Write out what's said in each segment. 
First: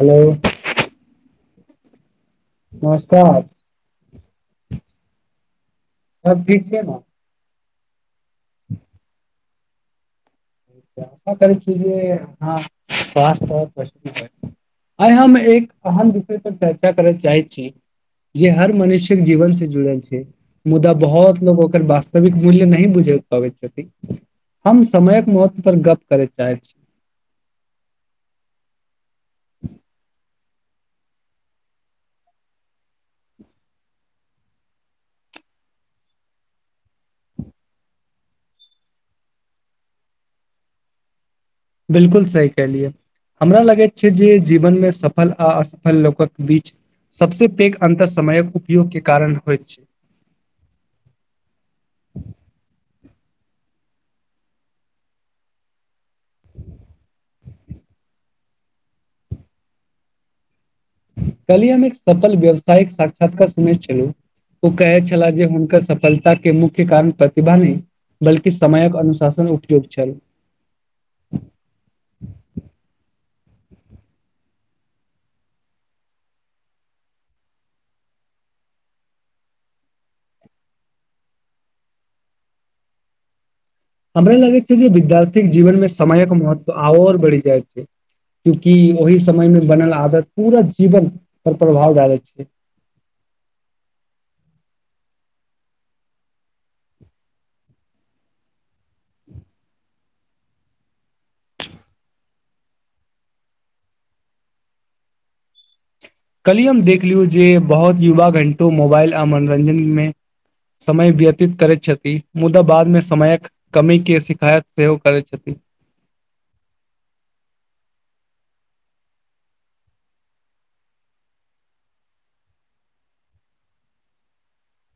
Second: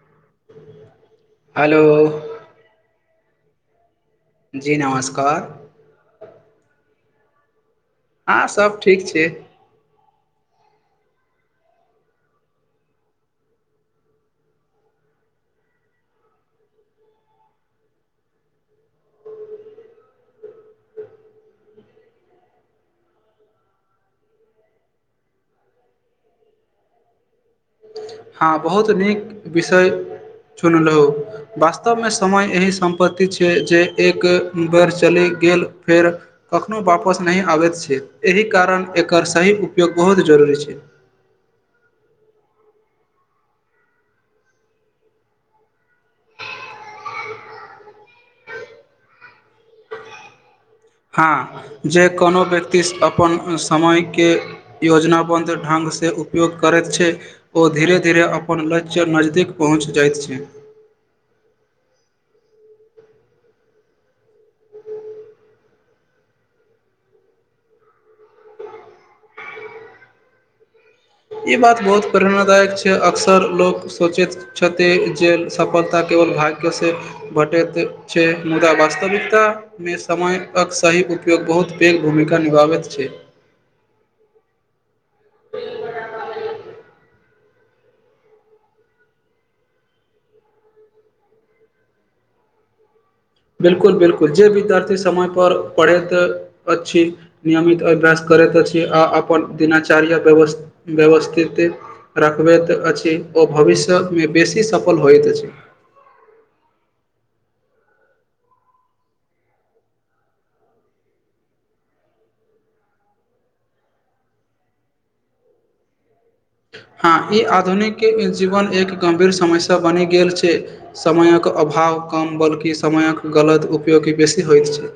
Hello [inaudible] hello नमस्कार जी नमस्कार सब ठीक छै ने हँ सभ ठीक छै आशा करय छी जे अहाँ स्वास्थ आओर मस्ती होइ आइ हम एक अहम विषय पर चर्चा करय चाहै छी जे हर मनुष्यक जीवन से जुड़ल छै मुदा बहोत लोक ओकर वास्तविक मूल्य नहि बुझि पाबैत छथि हम समय मौत पर गप्प करय चाहै छी हँ बहुत नीक विषय चुनलौ वास्तवमे समय एहि सम्पति छै जे एक बेर चलि गेल फेर कखनो वापस नहि आबैत छै एहि कारण एकर सही उपयोग बहुत जरूरी जरूरी छै बिल्कुल सही कहलियै हमरा लगैत छै जे जीवनमे सफल आ असफल लोकक बीच सबसँ पैघ अन्तर समयक उपयोगके कारण होइत छै हँ जे कोनो व्यक्ति अपन समयके योजनबन्ध ढंग जे उपयोग करैत छै ओ धीरे धीरे अपन लक्ष्य नजदीक पहुँच जाइत छै काल्हि हम एक सफल व्यावसायिक साक्षात्कार सुनय छलूं ओ कहै छलाह जे हुनकर सफलताके मुख्य कारण प्रतिभा नहि बल्कि समयक अनुशासन उपयोग छल ई बात बहुत प्रेरणादायक छै अक्सर लोक सोचैत छथि जे सफलताके भाग्यसँ भेटैत छै मुदा वास्तविकता मे समयक सही उपयोग उपयोग बहुत पैघ भूमिका निभाबैत छै हमरा लगैत छै जे विद्यार्थीके जीवन मे समयक महत्व आओर बढ़ि जाइत छै क्योंकि ओहि समयमे बनल आदत पूरा जीवन पर प्रभाव डालैत छै [unintelligible] बिलकुल बिलकुल जे विद्यार्थी समय पर पढ़ैत अछि नियमित अभ्यास करैत अछि अपन देना छै कार्य व्यवस व्यवस्थित रखबैत अछि ओ भविष्यमे बेसी सफल सफल होइत अछि काल्हि हम देख लियौ जे बहुत युवा घण्टो मोबाइल आ मनोरञ्जनमे समय व्यतीत करैत छथि मुदा बादमे समयक कमी के शिकायत सेहो करैत छथि [inaudible] हँ ई आधुनिक जीवन एक गम्भीर समयसँ बनि गेल छै समयक अभाव भाव कम बल्कि समयक गलत उपयोगी बेसी होइत छै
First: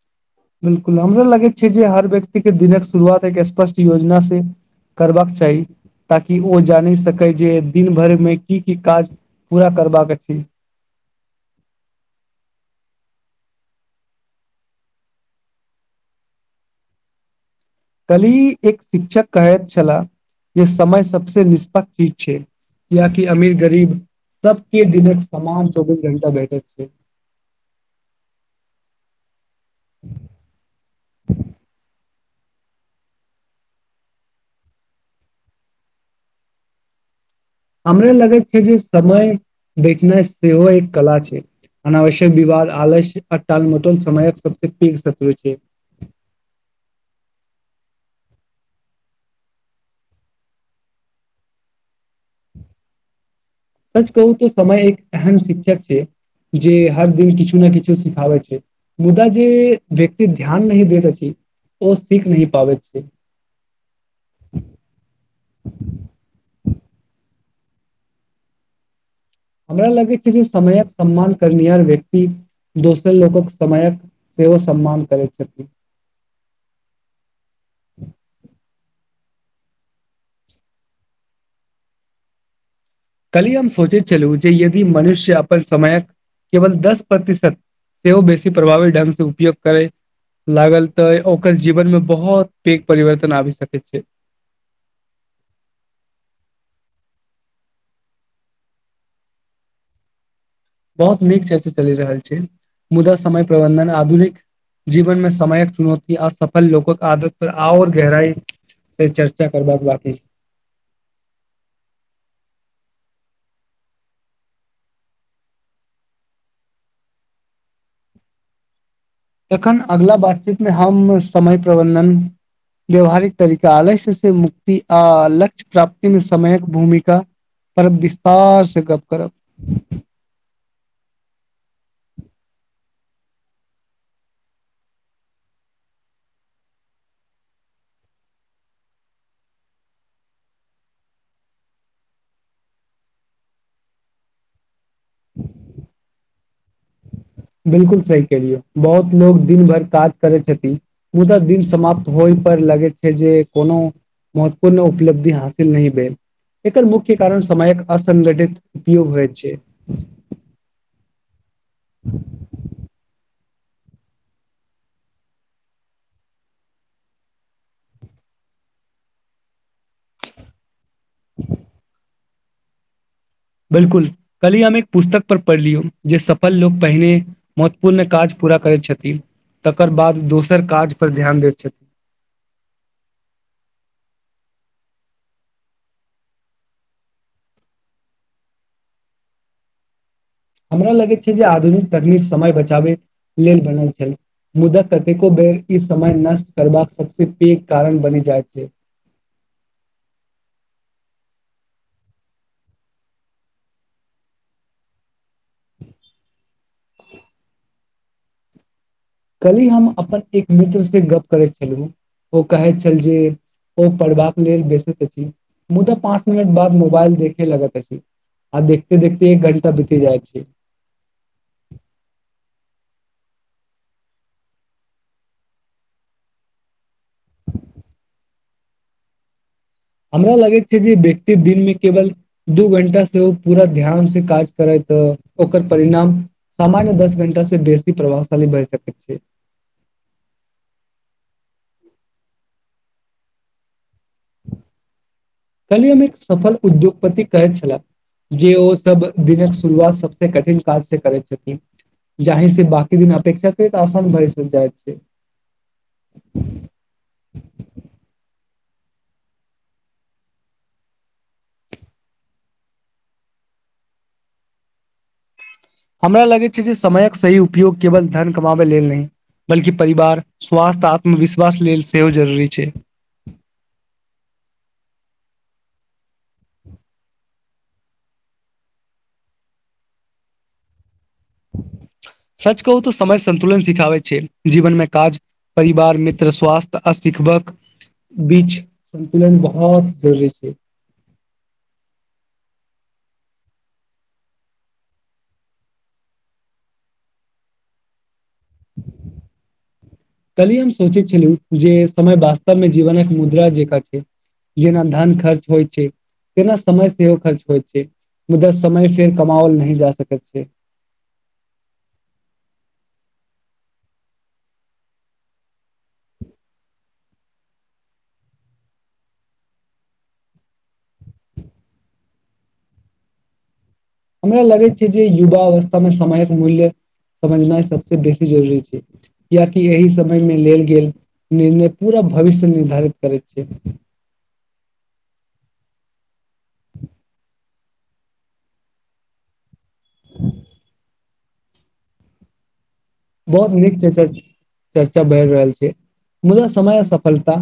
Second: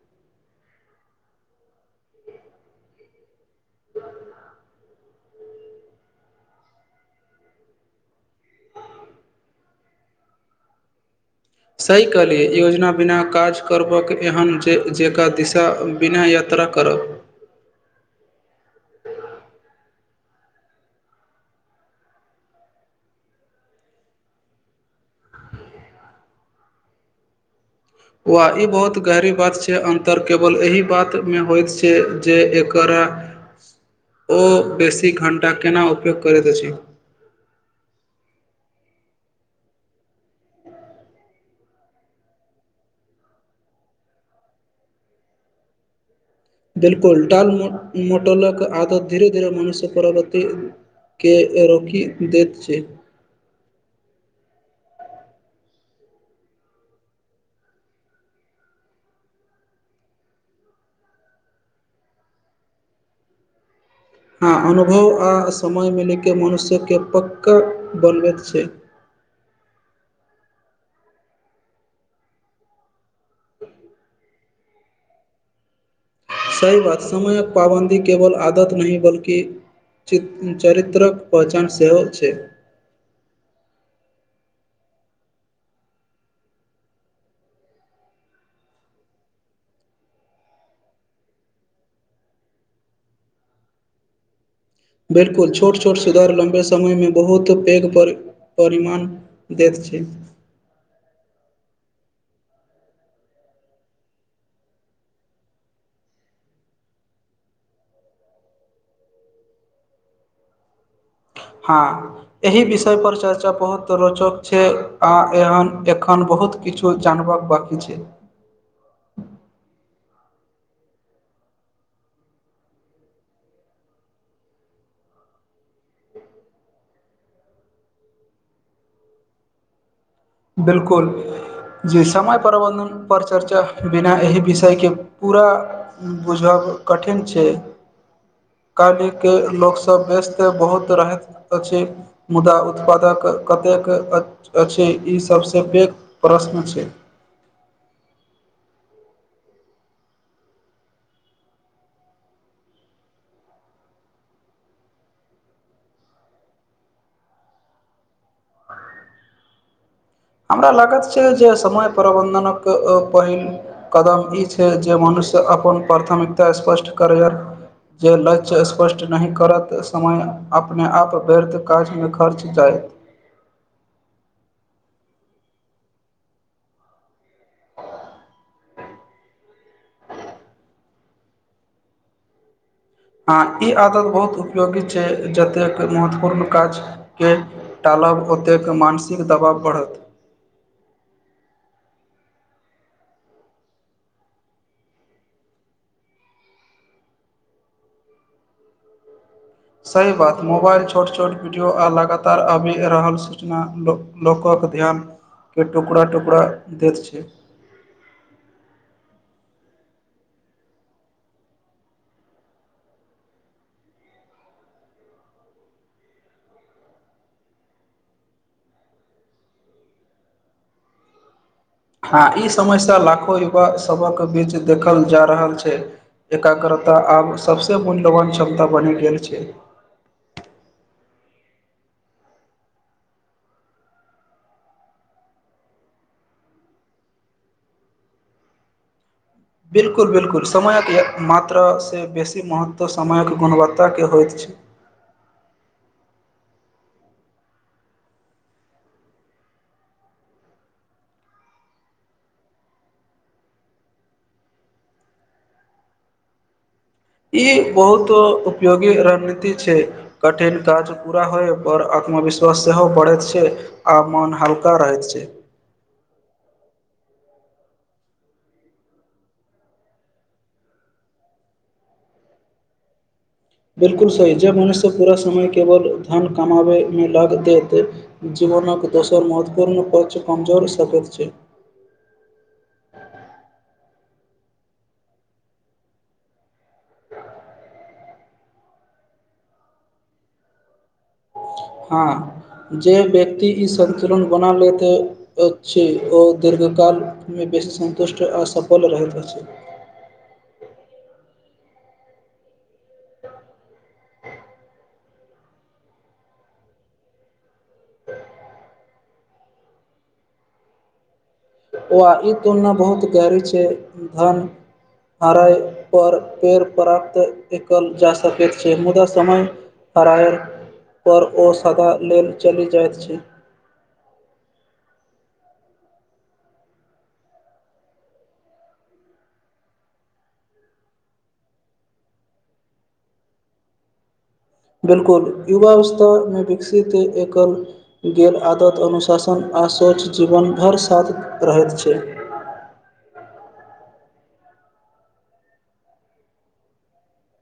[inaudible] बिलकुल हमरो लगैत छै जे हर व्यक्तिक के दिनक शुरुआत एक स्पष्ट योजना से करबाक चाही ताकि ओ जानि सकै जे दिन भरिमे की की काज पूरा करबाक छै सही कहलिए योजना बिना काज करबाक एहन जेक जेकरा दिशा बिना यात यात्रा करब काल्हि एक शिक्षक कहैत छलाह जे समय सबसे निष्पक्ष चीज छै याकि अमीर गरीब सबके दिनक समान चौबीस घंटा भेटैत छै [inaudible] वा ई बहुत गहरी बात छै अन्तर केवल एहि बातमे होइत छै जे एकर हमरा ओ बेसी घण्टा केना उपयोग करैत अछि हमरा लगे छै जे समय बेचनाइ सेहो एक कला छै अनावश्यक विवाद आलस्य आटालमटोल समयक सबसँ पैघ शत्रु छै बिलकुल डाल मोट मोटलक आदत धीरे धीरे मनुष्य परवर्ती के रोकि दैत छै सच कहू तऽ समय एक अहम शिक्षक छै जे हर दिन किछु ने किछु सिखाबै छै मुदा जे व्यक्ति ध्यान नहि देत अछि ओ सीख नहि पाबैत छै हँ अनुभव आ समय मिलैके मनुष्य के पक्का बनबैत छै हमरा लगैत छै जे समयक सम्मान करनिहार व्यक्ति दोसर लोकक समायक सेवा सम्मान करैत छथि सही बात की च चरित्रक पहचान सेहो छै कली हम सोचे चलू जे यदि मनुष्य अपन समयक केवल दस प्रतिशत सेहो ओ बेसी प्रभावी ढंग से उपयोग करे लागल तऽ ओकर जीवनमे बहुत पैघ परिवर्तन आबि सकैत छै बिलकुल छोट छोट सुधार लम्बे समय मे बहुत पैघ पर परिमाण देैत छै बहुत नीक च चलि रहल छै मुदा समय प्रबन्धन आधुनिक जीवन मे समायक चुनौती असफल लोकक आदत पर आओर गहराई से चर्चा करबाद बाकी छै हँ एहि विषयपर चर्चा बहुत रोचक छै आओर एहन एखन बहुत किछु जानवक बाकी छै तखन अगला बातचीत मे हम समय प्रबन्धन व्यावहारिक तरीका आलस्य से मुक्त आ लक्ष्य प्राप्ति मे समयक भूमिका पर विस्तार से गप्प करब बिल्कुल जे समय प्रबन्धन पर चर्चा बिना एहि विषयके पूरा बुझब कठिन छै [inaudible] काल् के लोकग सब व्यस्त बहुत रहैत अछि मुदा उत्पादक कते अछि ई सभसँ पैघ प्रश्न छै बिलकुल सही केलियै बहुत लोकोग दिन भर काज करै छथिन मुदा दिन समाप्त होइ पर लगे छै जे कोनो महत्वपूर्ण उपलब्धि हासिल नहि भेल एकर मुख्य कारण समयक असंगठित उपयोग होइत छै हमरा लागत छै जे समय प्रबन्धनक पहिल कदम ई छै जे मनुष्य अपन प्राथमिकता स्पष्ट करै जे लक्ष्य स्पष्ट नहि करत समय अप अपने आप व्यर्थ काजमे खर्च जायत बिलकुल कहली हम एक पुस्तक पर पढ़ लियौ जे सफल लोक पहिने महत्वपूर्ण काज पूरा करैत छथिन तकर बाद दोसर काज पर ध्यान दैत छथिन हँ ई आदत बहुत उपयोगी छै जतेक महत्वपूर्ण काज के टालब ओतेक मानसिक दबाव बढ़त हमरा लगैत छै जे आधुनिक तकनीक समय बचाबै लेल बनल छै मुदा कतेको बेर ई समय नष्ट करबाक सबस पैघ कारण बनि जाइत छै [inaudible] सही बात मोबाइल छोट छोट वीडियो आ लगातार आबि रहल सूचना लोकक क ध्यान के टुकड़ा टुकड़ा दैत छै कली हम अपन एक मित्र से गप करैत छलहुँ ओ कहय छलल जे ओ पढ़बाक लेल बेसैत अछि मुदा पाँच मिनट बाद मोबाइल देखे लगैत अछि आ देखते देखते एक घण्टा बीती जाइत छै हँ ई समस्या लाखो युवा सभक बीच देखल जा रहल छै एकाग्रता आब सभसँ मूल्यवान क्षमता बनि गेल छै हमरा लगैत छै जे व्यक्ति दिन मे केवल दू घण्टा से ओ पूरा ध्यान से काज करैत तऽ ओकर परिणाम सामान्य दस घण्टा से बेसी प्रभावशाली बढ़ि सकैत छै बिलकुल बिलकुल समयक मात्रा से बेसी महत्व समयक गुणव ताके होइत छै कल्हि हम एक सफल उद्योगपति कहैत छलाह जे ओ सब दिनक शुरुआत सभस कठिन काजसँ करैत छथिन जाहि से बाकी दिन अपेक्षाकृत आसान भरिसँ जाइत छै [inaudible] ई बहुत उपयोगी रणनीति छै कठिन काज पूरा होय पर आत्मविश्वास सेहो बढ़ैत छै आ मोन हल्का रहैत छै हमरा लगैत छै जे समयक सही उपयोग केवल धन कमाबै लेल नहि बल्कि परिवार स्वास्थ्य आत्मविश्वास लेल सेहो जरूरी छै बिल्कुल सही जब मनुष्य पूरा समय केवल धन कमाबय मे लग देत जे मोनक दोसर महत्वपूर्ण पक्ष कमजोर सकैत छै सच कहू तऽ समय सन्तुलन सिखाबे छै जीवन मे काज परिवार मित्र स्वास्थ्य आ सिखबक बीच संतुलन बहुत जरुरी छै हँ जे व्यक्ति ई संतुलन बना लैत अछि ओ दीर्घ कालमे बेसी सन्तुष्ट आ सफल रहैत अछि कल्हि हम सोचैत छलहुँ जे समय वास्तवमे जीवन एक मुद्रा जेका छै जेना धन खर्च होइ छै तेना समय सेहो खर्च होइछै होइ छै मुदा समय फेर कमाओल नहि जा सकै छै वा ई तुलना बहुत गहरी छै धन हराय पर पेड़ प्राप्त कयल जा सकैत छै मुदा समय हराय पर ओ सदा लेल चलि जाइत छै हमरा लगै छै जे युवा अवस्थामे समयक मूल्य समझनाइ सभसँ बेसी जरूरी छै कियाकि एहि समयमे लेल गेल निर्णय पूरा भविष्य निर्धारित करैत छै बिल्कुल युवावस्थामे विकसित एकल गेल आदत अनुशासन आ आ स्वस्थ जीवन भर साथ रहैत छै [inaudible] बहुत नीक चर्चा चर्चा बढ़ि रहल छै मुदा समय आ सफलता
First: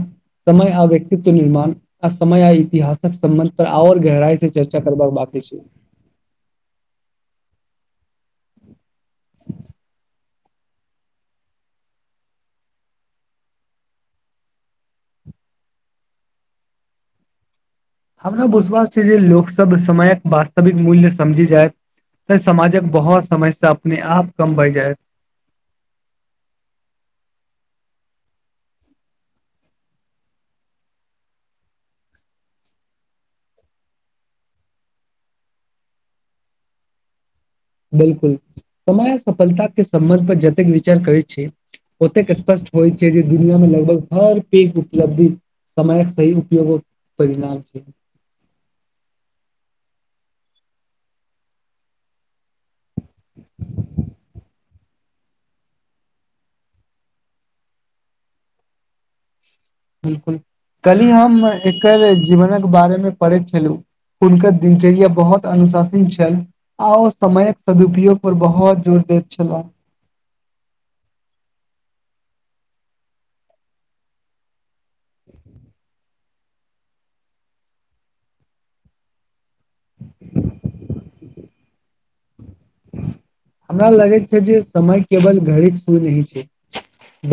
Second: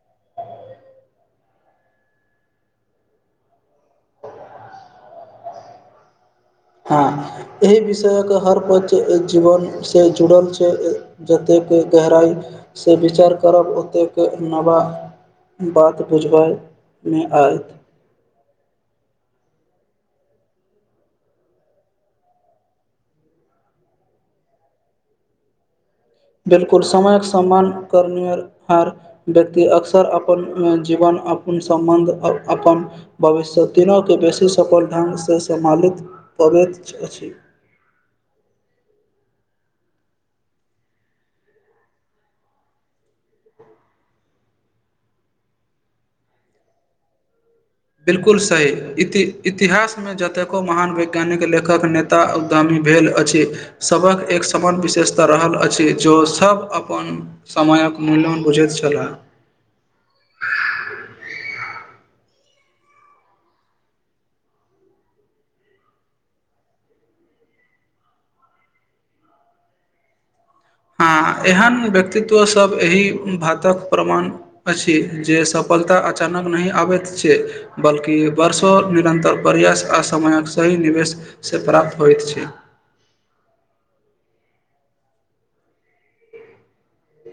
समय आ व्यक्तित्व निर्माण आ समय आ इतिहासक संबध पर आओर गहराई से चर्चा करबाक बात जछा [unintelligible] हँ एहि विषयके हर पक्ष जीवन से जुड़ल छै जतेक गहराइसँ विचार करब ओतेक नवा बात बुझबायमे आयत हमरा विश्वास छै जे लोकसभ समयक वास्तविक मूल्य समझि जाय तऽ समाजक बहुत समस्या अपने आप कम भऽ जायत बिलकुल समयक सम्मान करनिहार व्यक्ति अक्सर अपन जीवन अपन संबन्ध आ अपन भविष्य तीनू के बेसी सफल ढंगसँ सम्मिलित पबैत अछि बिलकुल समय सफलता के सम्बन्ध पर जतेक विचार करै छै ओतेक स्पष्ट होइ छै जे दुनिया मे लगभग हर पैघ उपलब्धि समयक सहि उपयोगो परिणाम बिलकुल सही इति इतिहास मे जतेको महान वैज्ञानिक लेखक नेता उध्यामी भेल अछि सभक एक समान विशेष ता रहल अछि जो सभ अपन समयक मूल्यवान बुझैत छलाह बिल्कुल कलहि हम एकर जीवनक बारेमे पढ़ैत छलहुँ हुनकर दिनचर्या बहुत अनुशासीत छल आ ओ समयक सदुपयोग पर बहुत जोर देत छलाह [inaudible] हँ एहन व्यक्तित्व सब एहि बातक प्रमाण अछि जे सफलता अचानक नहि आबैत छै बल्कि वर्षो निरन्तर प्रयास आ समयक सही निवेश से प्राप्त होइत छै हमरा लगै छै जे समय केवल घड़ी सुन्य रहै छै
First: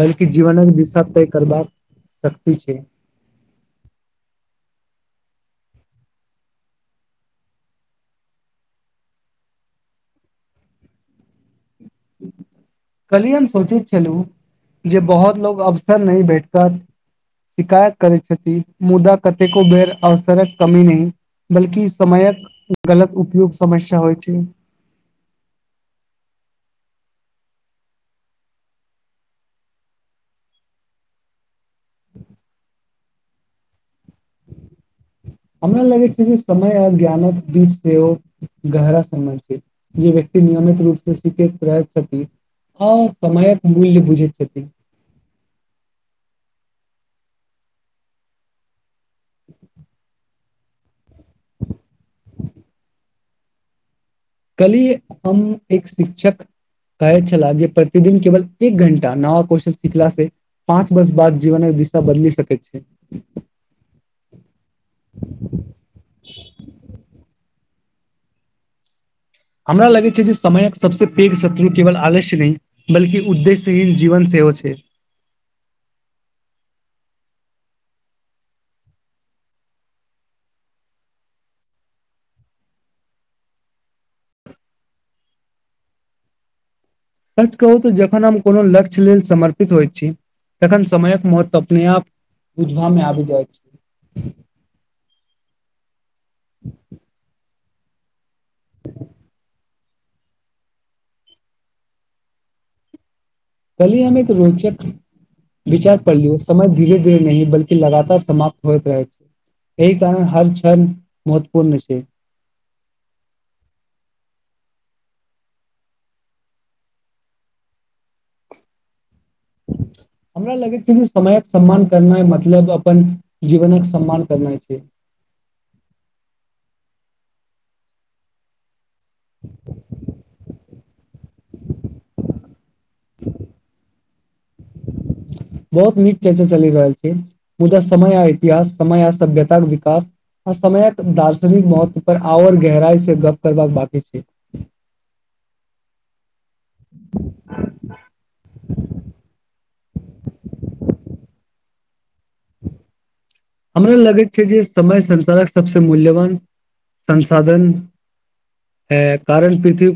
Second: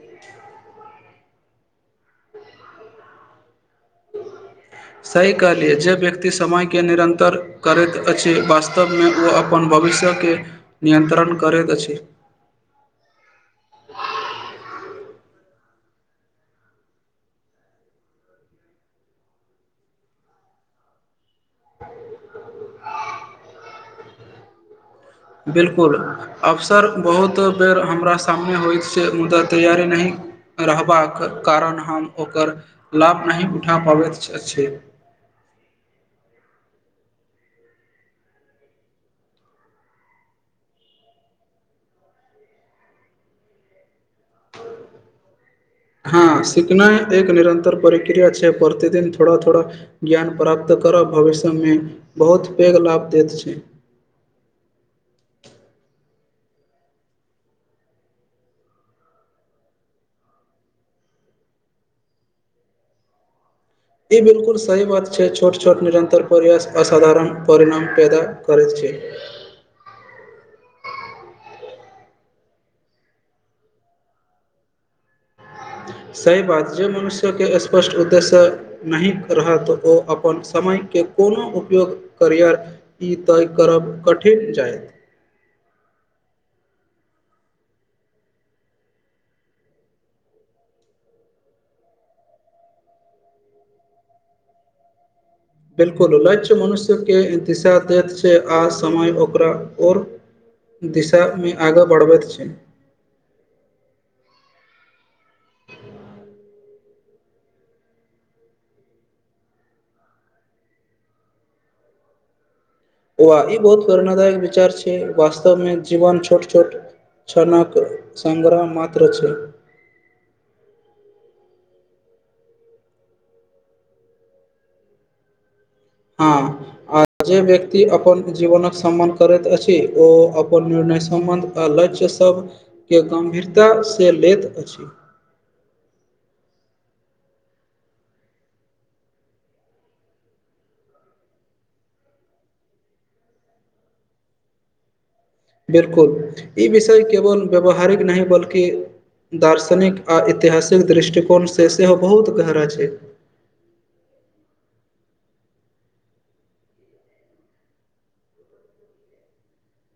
बल्कि जीवनक दिशा तय करबाक शक्ति छै सही कहलियै जे व्यक्ति समयके निरन्तर करैत अछि वास्तवमे ओ अपन बात भविष्यके नियन्त्रण करैत अछि कल्हि हम सोचैत छलहु जे बहुत लो अवसर नहि भेटत शिकायत करै छथि मुदा कतेको बेर अवसरक कमी नहि बल्कि समयक गलत उपयोग समस्या होइ छै बिल्कुल अबसर बहुत बेर हमरा सामने होइत छै मुदा तैयारी नहि रहबाक कारण हम ओकर लाभ नहि उठा पाबैत अछि हमरा लगैत छै जे समय आब ज्ञानक बीच सेहो गहरा समान छै जे व्यक्ति नियमित रूपसे सिखैक प्रयास छथि हंऽ समयक मूल्य बुझैत छथिन। हँ सिखनाय एक निरन्तर प्रक्रिया छैय प्रतिदिन थोड़ा - थोड़ा ज्ञान प्राप्त। तऽ करब भविष्यमे बहुत पेघ लाभ देत छै कल्हि हम्म एक शिक्षक। कहैत छला जे प्रतिदिन केवल एक घण्टा नव क्वेश्चन सिखला से पाँच वर्ष बाद जीवने। दिशा बदलि सकैत छै ई बिल्कुल सही बात छै छोट - छोट निरंतर प्रयास असाधारण परिणाम। पैदा करैत छै हमरा लगैत छै जे समयक सबसँ पैघ शत्रु केवल आलस्य नहि बल्कि उद्देश्यहीन जीवन से। केयो छै। सय बात जे मनुष्यके स्पष्ट उद्देश्य नहि रहत ओ अपन स। समयके कोनो उपयोग करियर ई तय करब कठिन जायत। [inaudible] सच कहू तऽ जखन हम कोनो लक्ष्य लेल समर्पित होइत छी। तखन समयक महत्व अपने आप बुझबामे आबि जाइत छै। [inaudible] बिलकुल लक्ष्य मनुष्यके दिशा देैत छै आ समय ओकरा। ओर दिशामे आगाँ बढ़बैत छै। कल्हि हम एक रोचक। विचार कर लियौ समय धीरे धीरे नहि बल्कि लगातार समाप्त होइत अछि। एहि कारण हर क्षण महत्वपूर्ण छै बौआ ई बहुत प्रेरणादायक विचार छै वास्तवमे जीवन छोट - छोट। छनक संग्रह मत। हमरा लगैत छै जे समयक। सम्मान करनाई मतलब अपन जीवनक सम्मान करनाई छै हाँ आ जे व्यक्ति अपन जीवनक। सम्मान करैत अछि ओ अपन निर्णय सम्बन्ध आ लक्ष्य सब। के गम्भीरता से लैत अछि। बहुत नीक छै जे चलि रहल छै मुदा समय आ इतिहास समय आ सभ्यताक विकास। आ समयक दार्शनिक महत्व पर आओर गहराई से गप्प करबाक बाकी छै [inaudible] बिल्कुल ई विषय केवल व्यवहारिक नहि बल्कि। दार्शनिक आ ऐतिहासिक दृष्टिकोण से सेहो बहुत। गहरा छै हमरा लगैत छै जे। समय संसारक सबसे मूल्यवान संसाधन। अय कारण पृथ्वी।